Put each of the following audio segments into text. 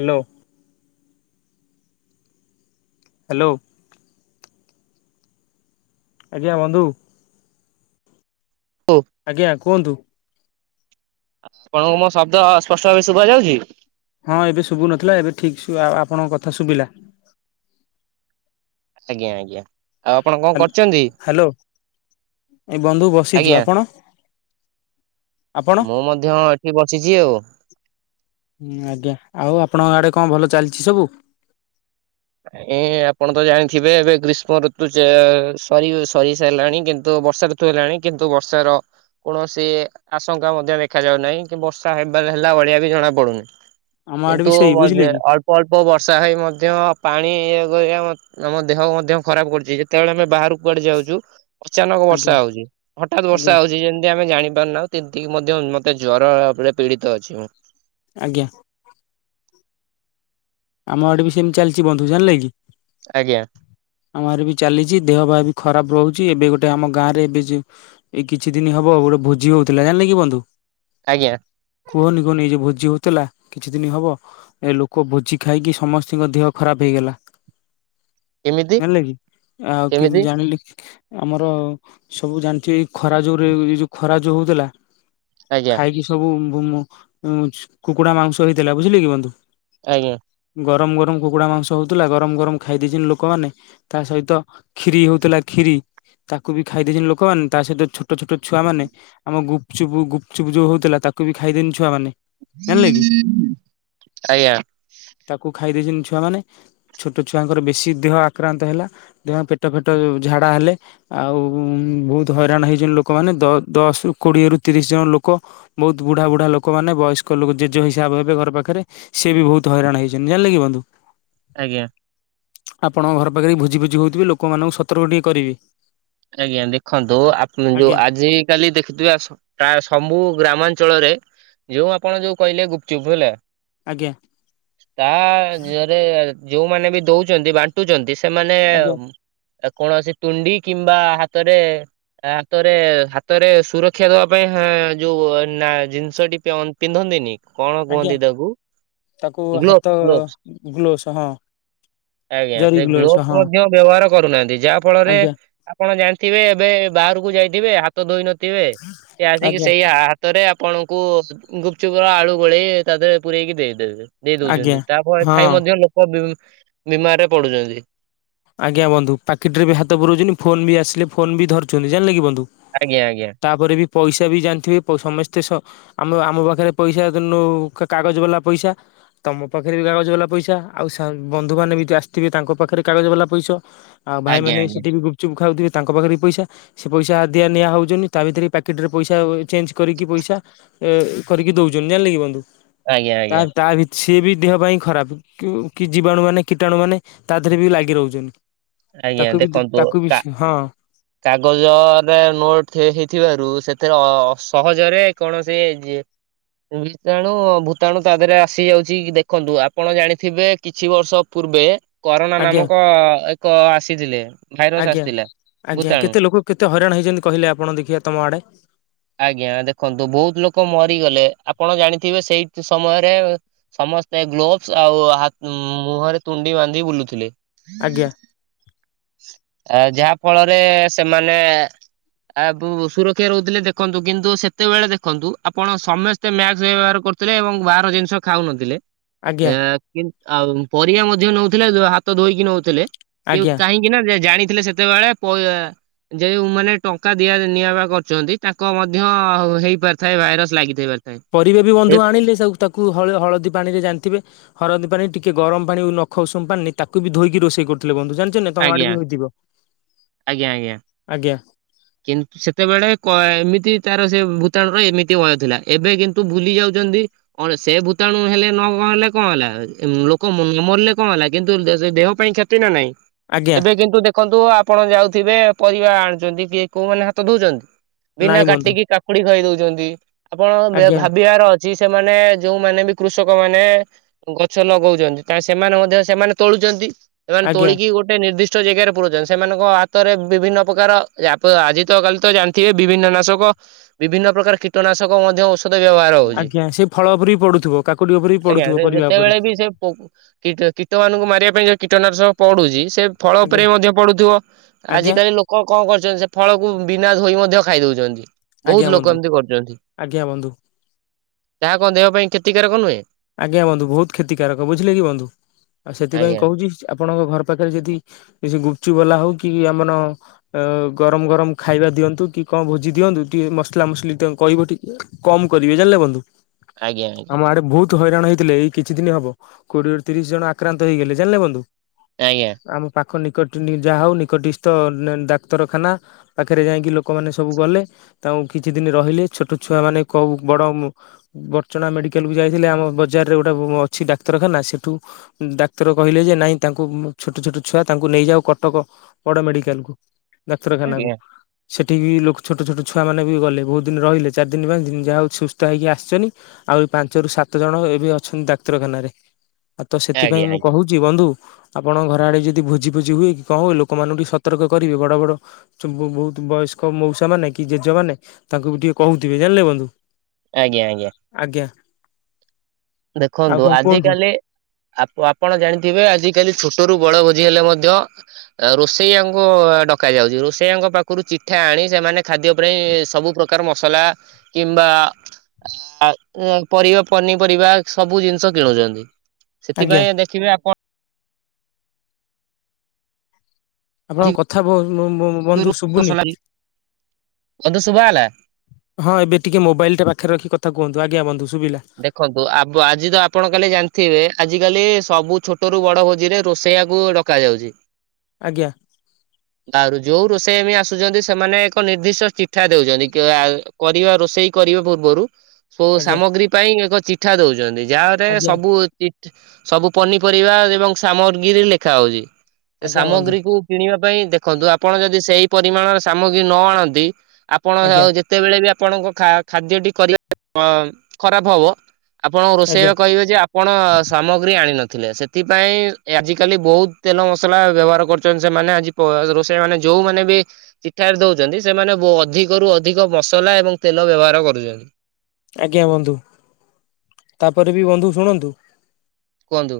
Hello. Hello? ଆଜ୍ଞା ବନ୍ଧୁ। ହଉ ଆଜ୍ଞା କୁହନ୍ତୁ? ଆପଣଙ୍କୁ ମୋ ଶବ୍ଦ ସ୍ପଷ୍ଟ ଭାବେ ଶୁଭା ଯାଉଛି? ହଁ ଏବେ ଶୁଭୁନଥିଲା, ଏବେ ଠିକ୍ ଆ ଆପଣଙ୍କ କଥା ଶୁଭିଲା। ଆଜ୍ଞା ଆଜ୍ଞା। ଆଉ ଆପଣ କଣ ହ୍ୟା କରୁଛନ୍ତି? ହ୍ୟାଲୋ ଏ ବନ୍ଧୁ ବସିଛୁ ଆଜ୍ଞା ଆପଣ? ଆପଣ ମୁଁ ମଧ୍ୟ ଏଠି ବସିଛି ଆଉ। ହୁଁ ଆଜ୍ଞା ଆଉ ଆପଣଙ୍କ ଆଡେ କଣ ଭଲ ଚାଲିଛି ସବୁ? ଏ ଆପଣ ତ ଜାଣିଥିବେ ଏବେ ଗ୍ରୀଷ୍ମ ଋତୁ ସରି ସରି ସାରିଲାଣି କିନ୍ତୁ ବର୍ଷା ଋ ତୁ ହେଲାଣି କିନ୍ତୁ ବର୍ଷାର କୌଣସି ଆଶଙ୍କା ମଧ୍ୟ ଦେଖା ଯାଉନାହିଁ କି ବର୍ଷା ହେବାର ହେଲା ଭଳିଆ ବି ଜଣା ପଡୁନି। ଆମ ଆଡେ ବି କିନ୍ତୁ ସେଇ ବୁଝିଲେ କି ଅଳ୍ପ ଅଳ୍ପ ବର୍ଷା ହେଇ ମଧ୍ୟ। ପାଣି ଆମ ଦେହ ମଧ୍ୟ ଖରାପ କରୁଛି ଯେତେବେଳେ ଆମେ ବାହାରକୁ କୁଆଡ଼େ ଯାଉଛୁ ଅଚାନକ ଆଜ୍ଞା ବର୍ଷା ହଉଛି ହଠାତ୍ ଆଜ୍ଞା ବର୍ଷା ହଉଛି। ଯେମିତି ଆମେ ଜାଣିପାରୁନାହୁ। ଏତିକି ମଧ୍ୟ ମତେ ଜ୍ଵର ଭାବରେ ପୀଡ଼ିତ ଅଛି ମୁଁ। ଆଜ୍ଞା। ଆମ ଆଡେ ବି ସେମତି ଚାଲିଛି ବନ୍ଧୁ ଜାଣିଲେ କି ଆଜ୍ଞା। ଆମ ଗାଁ ରେ ବି ଚାଲିଛି ଦେହ ପା ବି ଖରାପ ରହୁଛି ଏବେ ଗୋଟେ ଆମ ଗାଁ ରେ ଏବେ ଯ ଏଇ କିଛି ଦିନ ହବ ଗୋଟେ ଭୋଜି ହଉଥିଲା ଜାଣିଲେ କି ବନ୍ଧୁ ଆଜ୍ଞା। କୁହନି କୁହନି ଯେ ଭୋଜି ହେଉଥିଲା କିଛି ଦିନ ହେବ ଏ ଲୋକ ଭୋଜି ଖାଇକି ସମସ୍ତିଙ୍କ ଦେହ ଖରାପ ହେଇଗଲା। କେମିତି ହେଲେ କି ଆଉ କେମିତି ଜାଣିଲି ଆମର ସବୁ ଜାଣିଛି ଖରା ଯୋଉରେ ଯୋଉ ଖରା ଯୋଉ ହଉଥିଲା। ଆଜ୍ଞା ଖାଇକି ସବୁ ଉଁ ଉଁ ମୁଁ କୁକୁଡା ମାଂସ ହେଇଥିଲା, ବୁଝିଲେ କି ବନ୍ଧୁ? ଆଜ୍ଞା। ଗରମ୍ ଗରମ୍ କୁକୁଡ଼ା ମାଂସ ହଉଥିଲା, ଗରମ୍ ଗରମ୍ ଖାଇ ଦେଇେଇଛନ୍ତି ଲୋକମାନେ ତା ସହିତ ଖିରି ହଉଥିଲା ଖିରି ତାକୁ ବି ଖାଇଦେଇଛନ୍ତି, ଲୋକମାନେ ତା ସହିତ ଛୋଟ ଛୋଟ ଛୁଆମାନେ ଆମ ଗୁପଚୁପ୍-ଗୁପଚୁପ୍ ଯୋଉ ହଉଥିଲା, ତାକୁ ବି ଖାଇଦେନି ଛୁଆମାନେ। ଜାଣିଲେ କି ଆଜ୍ଞା। ତାକୁ ଖାଇ ଦେଇେଇଛନ୍ତି ଛୁଆ ମାନେ ଛୋଟ ଛୁଆଙ୍କର ବେଶୀ ଦେହ ଆକ୍ରାନ୍ତ ହେଲା। ଦେହ ପେଟ ଫେଟ ଝାଡା ହେଲେ। ଆଉ ବହୁତ ହଇରାଣ ହେଇଛନ୍ତି, ଲୋକମାନେ ଦ ଦଶରୁ କୋଡିଏରୁ ତିରିଶ ଜଣ ଲୋକ। ବହୁତ ବୁଢା ବୁଢା ଲୋକମାନୋନ ବୟସ୍କ ଲୋକ ଜେଜେ ହିସାବ ହେବେ ଘର ପାଖରେ ସିଏ ବି ବହୁତ ହଇରାଣ ହେଇ କେମିତି ଜାଣିଲେ କି ବନ୍ଧୁ? ଆଜ୍ଞା। ଆପଣ ଘର ପାଖରେ ବି ଭୋଜି ଭୋଜି ହଉଥିବେ, ଲୋକମାନଙ୍କୁ ସତର୍କ ଟିକେ କରିବି। ଆଜ୍ଞା ଦେଖନ୍ତୁ ଆପ୍ ଯୋଉ ଆଜ୍ଞା ଆଜି କାଲି ଦେଖିଥିବ ପ୍ରାୟ ସବୁ ଗ୍ରାମାଞ୍ଚଳରେ ଯୋଉ ଆପଣ ଯୋଉ କହିଲେ ଗୁପଚୁପ୍ ହେଲା। ଆଜ୍ଞା ହଁ [unintelligible] ଯୋଉମାନେ ବି ଦଉଛନ୍ତି ବା ବାଣ୍ଟୁଚନ୍ତି ସେମାନେ ଆଜ୍ଞା କୌଣସି ତୁଣ୍ଡି କିମ୍ବା ହାତରେ ହାତରେ ହାତରେ ସୁରକ୍ଷା ଦେବା ପାଇଁ ହୁଁ ଯୋଉ ଜିନିଷଟି ପିନ୍ଧନ୍ତିନି। କଣ ଆଜ୍ଞା କୁହନ୍ତି ତାକୁ ତାକୁ ହାତ ଗ୍ଲୋଭସ୍ ଗ୍ଲୋଭସ୍। ଗ୍ଲୋଭସ ହଁ ଆଜ୍ଞା ଜରି ସେ ଗ୍ଲୋଭସ ଗ୍ଲୋଭ୍ ହଁ ମଧ୍ୟ ବ୍ୟବହାର କରୁନାହାନ୍ତି ଯାହା ଫଳରେ ଆଜ୍ଞା ଆପଣ ଜାଣିଥିବେ ଏବେ ବାହାରକୁ ଯାଇଥିବେ ହାତ ଧୋଇ ନଥିବେ ସେ ଆସିକି ଆଜ୍ଞା ସେଇଆ ହା ହାତରେ ଆପଣଙ୍କୁ ଗୁପଚୁପ ର ଆଳୁ ଗୋଳେଇ ତା ଦେହରେ ପୁରେଇକି ଦେଇଦେବେ। ଦେଇ ଆଜ୍ଞା ଦଉଛନ୍ତି ତାପରେ ହଁ ଖାଇ ମଧ୍ୟ ଲୋକ ବି ବିମାରରେ ପଡୁଚନ୍ତି। ଆଜ୍ଞା ବନ୍ଧୁ ପାକିଟିରେ ବି ହାତ ପୁରଉଚନ୍ତି ଫୋନ ବି ଆସିଲେ ଫୋନ ବି ଧରୁଛନ୍ତି ଜାଣିଲେ କି ବନ୍ଧୁ। ଆଜ୍ଞା ଆଜ୍ଞା। ତାପରେ ବି ପଇସା ବି ଜାଣିଥିବେ ସମସ୍ତେ ସ ଆମ ଆମ ପାଖରେ ପଇସା ନଉ କାଗଜ ବାଲା ପଇସା। ତମ ପାଖରେ ବି କାଗଜ ବାଲା ପଇସା ଆଉ ବନ୍ଧୁ ମାନେ ବି ଯିଏ ଆସିଥିବେ ତାଙ୍କ ପାଖରେ କାଗଜ ବାଲା ପଇସା ଆଉ ଭାଇ ଆଜ୍ଞା ମାନେ ଆଜ୍ଞା ସେଠି ବି ଗୁପଚୁପ୍ ଖାଉଥିବେ ତାଙ୍କ ପାଖରେ ବି ପଇସା। ସେ ପଇସା ଦିଆ ନିଆ ହଉଛନ୍ତି ତା ଭିତରେ ପ୍ୟାକେଟ ରେ ପଇସା ଚେଞ୍ଜ କରିକି ପଇସା ଉଁ କରିକି ଦଉଛନ୍ତି ଜାଣିଲେ କି ବନ୍ଧୁ। ଆଜ୍ଞା ନାଁ ଆଜ୍ଞା ତା ସିଏ ବି ଦେହ ପାଇଁ ଖରାପ କି ଜୀବାଣୁ ମାନେ କୀଟାଣୁ ମାନେ ତା ହାତ ରେ ବି ଲାଗି ରହୁଛନ୍ତି ଆଜ୍ଞା କାଖ ଭିତରେ [unintelligible] ଦେଖନ୍ତୁ ତାକୁ କା ବି ହଁ। କାଗଜରେ ନୋଟ ହେଇଥିବାରୁ ସେଥିରେ ଅ ସହଜରେ କୌଣସି ତେଣୁ ଭୂତାଣୁ ତା ଦେହରେ ଆସି ଯାଉଛି କି ଦେଖନ୍ତୁ ଆପଣ ଜାଣିଥିବେ କିଛି ବର୍ଷ ପୂର୍ବେ କରୋନା ଆଜ୍ଞା ନାମକ ଏକ ଆସିଥିଲେ ଭାଇରସ୍ ଆଜ୍ଞା। ଆସିଥିଲା। ଆଜ୍ଞା ଭୂତାଣୁ। କେତେ ଲୋକ କେତେ ହଇରାଣ ହେଇଛନ୍ତି କହିଲେ ଆପଣ ଦେଖିବା ତମ ଆଡ଼େ? ଆଜ୍ଞା ଦେଖନ୍ତୁ ବହୁତ୍ ଲୋକ ମରିଗଲେ ଆପଣ ଜାଣିଥିବେ ସେଇ ସମୟରେ ସମସ୍ତେ ଗ୍ଲୋଭସ୍ ଆଉ ହା ମୁହଁରେ ତୁଣ୍ଡି ବାନ୍ଧି ବୁଲୁଥିଲେ। ଆଜ୍ଞା। ଆ ଯାହା ଫଳରେ ସେମାନେ [unintelligible] ସୁରକ୍ଷା ରହୁଥିଲେ ଦେଖନ୍ତୁ କିନ୍ତୁ ସେତେବେଳେ ଦେଖନ୍ତୁ ଆପଣ ସମ ସମସ୍ତେ ମ୍ୟାକସ୍ ବ୍ୟବହାର କରୁଥିଲେ ଏବଂ ବାହାର ଜିନିଷ ଖାଉନଥିଲେ। ଆଜ୍ଞା ଆଉ ପରିବା ମଧ୍ୟ ନଉଥିଲେ ହାତ ଧୋଇକି ନଉଥିଲେ କି ଆଜ୍ଞା କାହିଁକି? [unintelligible] ଜାଣିଥିଲେ ସେତେବେଳେ ଯେଉଁମାନେ ଟଙ୍କା ଦିଆ ନିଆ ବା କରୁଛନ୍ତି ତାଙ୍କ ମଧ୍ୟ ହେଇପାରିଥାଏ ଭାଇରସ୍ ଲାଗିଥାଇ ପାରିଥାଏ। ପରିବା ବି ବନ୍ଧୁ ଏ- ଆଣିଲେ ତା ତାକୁ ହଳଦୀ ପାଣିରେ ଜାଣିଥିବେ ହଳଦୀ ପାଣି ଟିକେ ଗରମ ପାଣି ନଖ ଉଷୁମ ପାଣି ତାକୁ ବି ଧୋଇକି ରୋଷେଇ କରୁଥିଲେ ବନ୍ଧୁ ଜା ତମ ଆଡ଼େ ଆଜ୍ଞା ବି ହେଇଥିବ ଆଜ୍ଞା ଆଜ୍ଞା। ଆଜ୍ଞା। କିନ୍ତୁ ସେତେବେଳେ ଏମିତି ତାର ସେ ଭୂତାଣ ର ଏମିତି ଭୟ ଥିଲା ଏବେ କିନ୍ତୁ ଭୁଲି ଯାଉଛନ୍ତି। ସେ ଭୂତାଣୁ ହେଲେ ନ କଣ ହେଲେ କଣ ହେଲା ଲୋକ ନ ମରିଲେ କଣ ହେଲା କିନ୍ତୁ ସେ ଦେହ ପାଇଁ କ୍ଷ କ୍ଷତି ନା ନାଇଁ? ଆଜ୍ଞା ଏବେ କିନ୍ତୁ ଦେଖନ୍ତୁ ଆପଣ ଯାଉଥିବେ ପରିବା ଆଣୁଛନ୍ତି କିଏ କୋଉ ମାନେ ହାତ ଧୋଉଛନ୍ତି। ବିନା ନାଇଁ ବନ୍ଧୁ କାଟିକି କାକୁଡ଼ି ଖାଇ ଦଉଛନ୍ତି ଆପଣ ଆଜ୍ଞା ଭାବିବାର ଅ ଅଛି ସେମାନେ ଯୋଉମାନେ ବି କୃଷକ ମାନେ ଗଛ ଲଗଉଛନ୍ତି ତା ସେମାନେ ମଧ୍ୟ ସେମାନେ ତୋଳୁଚନ୍ତି। ସେମାନେ ଆଜ୍ଞା ତୋଳିକି ଗୋଟେ ନିର୍ଦ୍ଦିଷ୍ଟ ଜାଗାରେ ପୁରଉଛନ୍ତି ସେମାନଙ୍କ ହାତରେ ବିଭିନ୍ନ ପ୍ରକାର ଆଜି ତ କାଲି ତ ଜାଣିଥିବେ ବିଭିନ୍ନ ନାଶକ ବିଭିନ୍ନ ପ୍ରକାର କୀଟନାଶକ ମଧ୍ୟ [unintelligible] ବ୍ୟବହାର ହଉଛି ଆଜ୍ଞା ସେ ଫଳ ଉପରେ ବି ପଡୁଥିବ କାକୁଡି ଉପରେ ବି ଆଜ୍ଞା ପଡୁଥିବ ପରିବା ଉପରେ ଯେତେବେଳେ ବି ସେ କୀଟ କୀଟ ମାନଙ୍କୁ ମାରିବା ପାଇଁ ଯଉ କୀଟନାଶକ ପଡୁଛି ସେ ଫଳ ଉପରେ ଆଜ୍ଞା ମଧ୍ୟ ପଡୁଥିବ ଆଜ୍ଞା ଆଜିକାଲି ଲୋକ କଣ କରୁଛନ୍ତି ଫଳ କୁ ବିନା ଧୋଇ ମଧ୍ୟ ଖାଇ ଦଉଛନ୍ତି ଆଜ୍ଞା ବହୁତ୍ ଲୋକ ବନ୍ଧୁ ଏମିତି କରୁଛନ୍ତି। ଆଜ୍ଞା ବନ୍ଧୁ ତାହା କଣ ଦେହ ପାଇଁ କ୍ଷତିକାରକ ନୁହେଁ। ଆଜ୍ଞା ବନ୍ଧୁ ବହୁତ କ୍ଷତିକାରକ ବୁଝିଲେ କି ବନ୍ଧୁ ଆଉ ଆଜ୍ଞା ସେଥିପାଇଁ କହୁଛି ଆପଣଙ୍କ ଘର ପାଖରେ ଯଦି କିଛି ଗୁପଚୁପ୍ ବାଲା ହଉ କି ଆମନ ଅ ଗରମ ଗରମ ଖାଇବା ଦିଅନ୍ତୁ କି କଣ ଭୋଜି ଦିଅନ୍ତୁ ଟିକେ ମସଲା ମୁସଲି ତାଙ୍କୁ କହିବଟି। କମ କରିବେ ଜାଣିଲେ ବନ୍ଧୁ ଆଜ୍ଞା ଆମ ଆଡେ ବହୁତ ହଇରାଣ ହେଇଥିଲେ ଏଇ କିଛି ଦିନ ହବ କୋଡିଏରୁ ତିରିଶ ଜଣ ଆକ୍ରାନ୍ତ ହେଇଗଲେ ଜାଣିଲେ ବନ୍ଧୁ। ଆଜ୍ଞା‌ ଆମ ପାଖ ନିକଟ ଯାହା ହଉ ନିକଟିସ୍ଥ ଡାକ୍ତରଖାନା ପାଖରେ ଯାଇକି ଲୋକମାନେ ସବୁ ଗଲେ। ତାଙ୍କୁ କିଛି ଦିନ ରହିଲେ ଛୋଟ ଛୁଆ ମାନେ କୋଉ ବଡ ବର୍ଚଣା ମେଡିକାଲକୁ ଯାଇ ଥିଲେ ଆମ ବଜାରରେ ଗୋଟେ ଅଛି ଡାକ୍ତରଖାନା ସେଠୁ ଡାକ୍ତର କହିଲେ ଯେ ନାଇଁ ତାଙ୍କୁ ଛୋଟ ଛୋଟ ଛୁଆ ତାଙ୍କୁ ନେଇଯାଉ କଟକ। ବଡ ମେଡିକାଲ କୁ ଡାକ୍ତରଖାନା। ଆଜ୍ଞା ସେଠି ବି ଲୋକ ଛୋଟ ଛୋଟ ଛୁଆମାନେ ବି ଗଲେ ବହୁତ ଦିନ ରହିଲେ ଚାରି ଦିନ ପାଞ୍ଚ ଦିନ ଯାହା ହଉ ସୁସ୍ଥ ହେଇକି ଆସିଛନ୍ତି। ଆଉ ଏ ପାଞ୍ଚରୁ ସାତ ଜଣ ଏବେ ଅଛନ୍ତି ଡାକ୍ତରଖାନାରେ। ଆଉ ତ ସେଥିପାଇଁ ଆଜ୍ଞା ମୁଁ ଆଜ୍ଞା କହୁଛି ବନ୍ଧୁ ଆପଣ ଘର ଆଡେ ଯଦି ଭୋଜି ଭୋଜି ହୁଏ କି କଣ ଲୋକ ମାନଙ୍କୁ ଟିକେ ସତର୍କ କରିବେ। ବଡ ବଡ ବହୁତ ବୟସ୍କ ମଉସା ମାନ କି ଜେଜେମାନେ ତାଙ୍କୁ ବି ଟିକେ କହୁଥିବେ ଜାଣିଲେ ବନ୍ଧୁ? ଆଜ୍ଞା ଆଜ୍ଞା ଆଜ୍ଞା ଆଉ ଦେଖନ୍ତୁ କଣ ଆଜି କୁହନ୍ତୁ କାଲି ଆ ଆପଣ ଜାଣିଥିବେ ଆଜିିକାଲି ଛୋଟ ରୁ ବଡଭୋଜି ହେଲେ ମଧ୍ୟ ଆଉ ରୋଷେଇଆଙ୍କୁ ଡକା ଯାଉଛି। ରୋଷେଇଆଙ୍କ ପାଖରୁ ଚିଠା ଆଣି ସେମାନେ ଖାଦ୍ୟ ପାଇଁ ସବୁ ପ୍ରକାର ମସଲା କିମ୍ବା ପରିବା ପନିପରିବା ସବୁ ଜିନିଷ କିଣୁଛନ୍ତି ଆଜ୍ଞା ସେଥିପାଇଁ ଦେଖିବେ ଆପଣ ଆପଣଙ୍କ ଅଧିକ କଥା ବନ୍ଧୁ ଶୁଭୁନି। [unintelligible] ବନ୍ଧୁ ଶୁଭା ଗଲା? ହଁ ଏବେ ଟିକେ ମୋବାଇଲ ଟା ପାଖରେ ରଖି କଥା କୁହନ୍ତୁ ଆଜ୍ଞା ବନ୍ଧୁ ଶୁଭିଲା। ଦେଖନ୍ତୁ ଆ ଆଜି ତ ଆପଣ କାଲି ଜାଣିଥିବେ ଆଜି କାଲି ସବୁ ଛୋଟ ରୁ ବଡ ଭୋଜିରେ ରୋଷେଇଆକୁ କାଯାଉଛି। ଆଜ୍ଞା ତାରୁ ଯୋଉ ରୋଷେୟା ବି ଆସୁଛନ୍ତି ସେମାନେ ଏକ ନିର୍ଦ୍ଦିଷ୍ଟ ଚିଠା ଦଉଛନ୍ତି। ପରିବା ରୋଷେଇ କରିବା ପୂର୍ବରୁ ସବୁ ଆଜ୍ଞା। ସାମଗ୍ରୀ ପାଇଁ ଏକ ଚିଠା ଦଉଛନ୍ତି ଯାରେ ଆଜ୍ଞା ସବୁ ସବୁ ପନିପରିବା ଏବଂ ସାମଗ୍ରୀ ରେ ଲେଖା ହଉଛି ସେ ଆଜ୍ଞା ବନ୍ଧୁ ସାମଗ୍ରୀକୁ କିଣିବା ପାଇଁ ଦେଖନ୍ତୁ ଆପଣ ଯଦି ସେଇ ପରିମାଣର ସାମଗ୍ରୀ ନ ଆଣନ୍ତି, ଆପଣ ଆଉ ଆଜ୍ଞା ଯେ ଯେତେବେଳେ ବି ଆପଣଙ୍କ ଖାଦ୍ୟଟି କରିବା ଖରାପ ହବ। ଆପଣଙ୍କ ଆଜ୍ଞା ରୋଷେଇୟା କୁ କହିବେ ଯେ ଆ ଆପଣ ସାମଗ୍ରୀ ଆଣି ନଥିଲେ ସେଥିପାଇଁ ଆଜିକାଲି ବହୁତ ତେଲ ମସଲା ବ୍ୟବହାର କରୁଛନ୍ତି ସେମାନେ ଆଜି ରୋଷେଇ ମାନେ ଯୋଉମାନେ ବି ଚିଠାରେ ଦଉଛନ୍ତି ସେମାନେ ଅଧିକରୁୁ ଅଧିକ ମସଲା ଏବଂ ତେଲ ବ୍ୟବହାର କରୁଛନ୍ତି। ଆଜ୍ଞା ବନ୍ଧୁ। ତାପରେ ବି ବନ୍ଧୁ ଶୁଣନ୍ତୁ କୁହନ୍ତୁ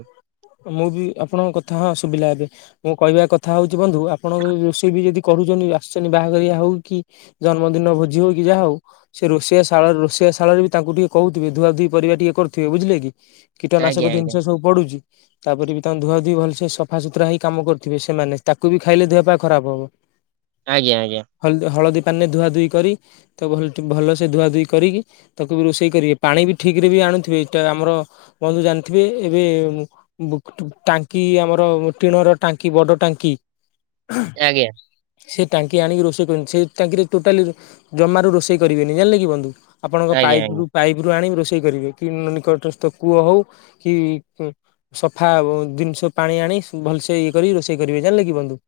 ମୁଁ ବି ଆପଣଙ୍କ କଥା ହଁ ସୁବିଲା ଏବେ। ମୋ କହିବା କଥା ହଉଚି ବନ୍ଧୁ ଆପଣଙ୍କ ରୋଷେଇ ବି ଯଦି କରୁଛନ୍ତି ଆସିଛନ୍ତି ବାହାଘରିଆ ହଉ କି ଜନ୍ମଦିନ ଭୋଜି ହଉ କି ଯାହା ହଉ ସେ ରୋଷେଇଆ ଶାଳ ରୋଷିଆ ଶାଳରେ ବି ତାଙ୍କୁ ଟିକେ କହୁଥିବେ ଧୁଆ ଧୁଇ ପରିବା ଟିକେ କରୁଥିବେ ବୁଝିଲେ କି? ଆଜ୍ଞା କୀଟନାଶକ ଆଜ୍ଞା ଜିନିଷ ସବୁ ପଡୁଛି। ତାପରେ ବି ତାଙ୍କୁ ଧୁଆ ଧୁଇ ଭଲସେ ସଫା ସୁୁତୁରା ହେଇ କାମ କରୁଥିବ ସେମାନେ ତାକୁ ବି ଖାଇଲେ ଦେହ ପା ଖରାପ ହବ, ଆଜ୍ଞା ଆଜ୍ଞା। ହଳଦୀ ହଳଦୀ ପାଣୀରେ ଧୁଆ ଧୁଇ କରି ତ ଭଲସେ ଧୁଆ ଧୁଇ କରିକି ତାକୁ ବି ରୋଷେଇ କରିବେ ପାଣି ବି ଠିକ ରେ ବି ଆଣୁଥିବେ ଏଇଟା ଆମର ବନ୍ଧୁ ଜାଣିଥିବେ ଏବେ ଟାଙ୍କି ଆମର ଟିଣର ଟାଙ୍କି ବଡ ଟାଙ୍କି ଆଜ୍ଞା ସେ ଟାଙ୍କି ଆଣିକି ରୋଷେଇ କରିବେନି ସେ ଟାଙ୍କିରେ ଟୋଟାଲି ଜମାରୁ ରୋଷେଇ କରିବେନି ଜାଣିଲେ କି ବନ୍ଧୁ? ଆପଣଙ୍କ ଆଜ୍ଞା ଆଜ୍ଞା ପାଇପ୍ ରୁ ପାଇପ୍ ରୁ ଆଣି ରୋଷେଇ କରିବେ କି ନିକଟସ୍ଥ କୂଅ ହୋଉ କି ସଫା ଜିନିଷ ପାଣି ଆଣି ଭଲସେ ଇଏ କରି ରୋଷେଇ କରିବେ ଜାଣିଲେ କିି ବନ୍ଦୁ?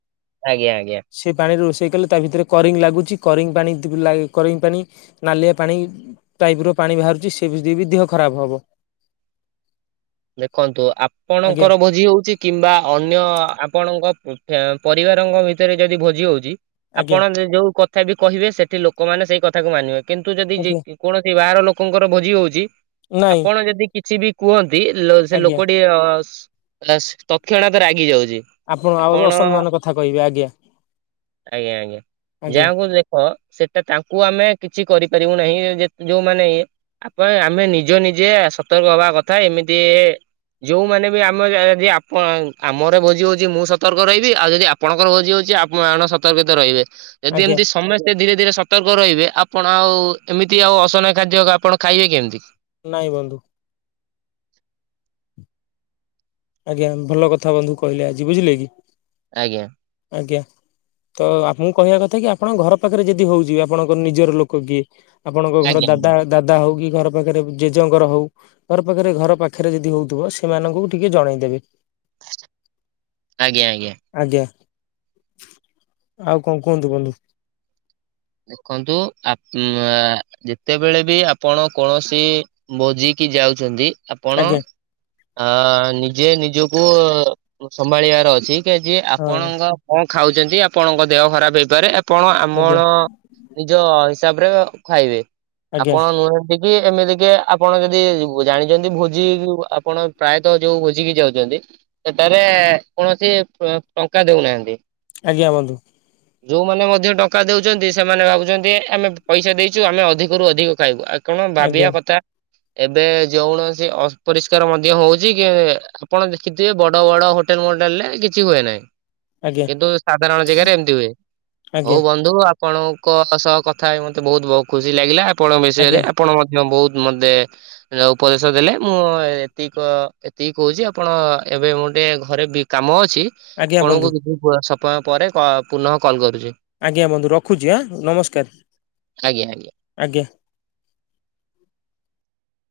ଆଜ୍ଞା ଆଜ୍ଞା। ସେ ପାଣିରେ ରୋଷେଇ କଲେ ତା ଭିତରେ କରିଙ୍ଗ ଲାଗୁଛି କରିଙ୍ଗ ପାଣି ତା କରିଙ୍ଗ ପାଣି। ନାଲିଆ ପାଣି ଟାଇପ୍ ର ପାଣି ବାହାରୁଛି ସେ ବି ଦେହ ଖରାପ ହବ। ଦେଖନ୍ତୁ ଆଜ୍ଞା ଆପଣଙ୍କର ଭୋଜି ହଉଛି। କିମ୍ବା ଅନ୍ୟ ଆପଣଙ୍କ ପରିବାରଙ୍କ ଭିତରେ ଯଦି ଭୋଜି ହଉଛି। ଆଜ୍ଞା ଆପଣ ଯୋଉ କଥା ବି କହିବେ ସେଠି ଲୋକମାନେ ସେଇ କଥାକୁ ମାନିବେ କିନ୍ତୁ ଯଦି ଯେ ଆଜ୍ଞା କୌଣସି ବାହାର ଲୋକଙ୍କର ଭୋଜି ହଉଛି ନାଇଁ ଆପଣ ଯଦି କିଛି ବି କୁହ ନ୍ତି ସେ ଆଜ୍ଞା ଲୋକଟି ତତ୍ କ୍ଷଣାତ ରାଗି ଯାଉଛି। ଆଉ ଆପଣ ଅସମ୍ମାନ କଥା କହିବେ ଆଜ୍ଞା ଆଜ୍ଞା ଆଜ୍ଞା ଆଜ୍ଞା ଯାହାଙ୍କୁ ଦେ ହଁ ସେଟା ତାଙ୍କୁ ଆମେ କିଛି କରିପାରିବୁ ନାହିଁ ଯୋଉମାନେ ଆପଣ ଆମେ ନିଜ ନିଜେ ସତର୍କ ହବା କଥା ଏମିତି ଯୋଉମାନେ ବି ଆମର ଆଜି ଆପଣ ଆମର ଭୋଜି ହଉଛି ମୁଁ ସତର୍କ ରହିବି ଆଉ ଯଦି ଆ ଆପଣଙ୍କର ଭୋଜି ହଉଛି ଆପଣ ସତର୍କିତ ରହିବେ ଯଦି ଆଜ୍ଞା ଏମିତି ସମସ୍ତେ ଧୀରେ ଧୀରେ ସତର୍କ ରହିବେ ଆପଣ ଆଉ ଏମିତି ଆଉ ଅସନା ଖାଦ୍ୟ ଆପଣ ଖାଇବେ କେମିତି? ନାଇଁ ବନ୍ଧୁ। ଆଜ୍ଞା ଭଲ କଥା ବନ୍ଧୁ କହିଲେ ଆଜି ବୁଝିଲେ କି? ଆଜ୍ଞା। ଆଜ୍ଞା। ତ ଆପଣଙ୍କ କହିବା କଥା କି ଆପଣଙ୍କ ଘର ପାଖରେ ଯଦି ହଉଛି ଆପଣଙ୍କ ନିଜର ଲୋକ କିଏ ଆପଣଙ୍କ ଘର ଆଜ୍ଞା ଦାଦା ଦାଦା ହଉ କି ଘର ପାଖରେ ଜେଜେଙ୍କର ହଉ। ଘର ପାଖରେ ଘର ପାଖରେ ଯଦି ହଉଥିବ ସେମାନଙ୍କୁ ଟିକେ ଜଣେଇଦେବେ। ଆଜ୍ଞା ଆଜ୍ଞା। ଆଜ୍ଞା। ଆଉ କଣ କୁହନ୍ତୁ ବନ୍ଧୁ? ଦେଖନ୍ତୁ ଆପ ଯେତେବେଳେ ବି ଆପଣ କୌଣସି ବୋଜିକି ଯାଉଛନ୍ତି। ଆପଣ ଆଜ୍ଞା ନିଜେ ନିଜକୁ ସମ୍ଭାଳିବାର ଅଛି। ଜି ହଁ ଆପଣଙ୍କ କଣ ଖାଉଛନ୍ତି ଆପଣଙ୍କ ଦେହ ଖରାପ ହେଇପାରେ ଆପଣ ଆଜ୍ଞା ଆମର ନିଜ ହିସାବରେ ଖାଇବେ ଆଜ୍ଞା ଆପଣ ନୁହେଁ କି ଏମିତିକି ଆପଣ ଯଦି ଜାଣିଛନ୍ତି ଭୋଜି ଆପଣ ପ୍ରାୟତଃ ଯୋଉ ଭୋଜିିକ ଯାଉଛନ୍ତି। ସେଟାରେ କୌଣସି ଟଙ୍କା ଦଉନାହାନ୍ତି। ଆଜ୍ଞା ବନ୍ଧୁ। ଯୋଉମାନେ ମଧ୍ୟ ଟଙ୍କା ଦଉଛନ୍ତି ସେମାନେ ଭାବୁଛନ୍ତି ଆମେ ପଇସା ଦେଇଛୁ ଆମେ ଅଧିକରୁୁ ଅଧିକ ଖାଇବୁ କଣ ଆଜ୍ଞା ଭାବିବା କଥା। ଏବେ ଯେଉଣସି ଅପରିଷ୍କାର ମଧ୍ୟ ହଉଛି କି ଆପଣ ଦେଖିଥିବେ ବଡ ବଡ ହୋଟେଲ ମଡେଲ୍ ରେ କିଛି ହୁଏ ନାହିଁ। ଆଜ୍ଞା କିନ୍ତୁ ସାଧାରଣ ଜାଗାରେ ଏମିତି ହୁଏ ଆଜ୍ଞା ହଉ ବନ୍ଧୁ ଆ ଆପଣଙ୍କ ସହ କଥା ହେଇକି ମତେ ବହୁତ ବହୁତ ଖୁସି ଲାଗିଲା ଆପଣଙ୍କ ବିଷୟରେ ଆଜ୍ଞା ଆପଣ ମ ବହୁତ ମନ୍ଦେ ଉପଦେଶ ଦେଲେ ମୁଁ ଏତିକ ଏତିକି କହୁଛି ଆପଣ ଏବେ ମୁଁ ଟିକେ ଘରେ ଭି କାମ ଅଛି ଆଜ୍ଞା ବନ୍ଧୁ ଆପଣଙ୍କୁ କିଛି ସମୟ ପରେ ପୁନଃ କଲ କରୁଛି। ଆଜ୍ଞା ବନ୍ଧୁ ରଖୁଛି ଆଁ ନମସ୍କାର। ଆଜ୍ଞା ଆଜ୍ଞା। ଆଜ୍ଞା।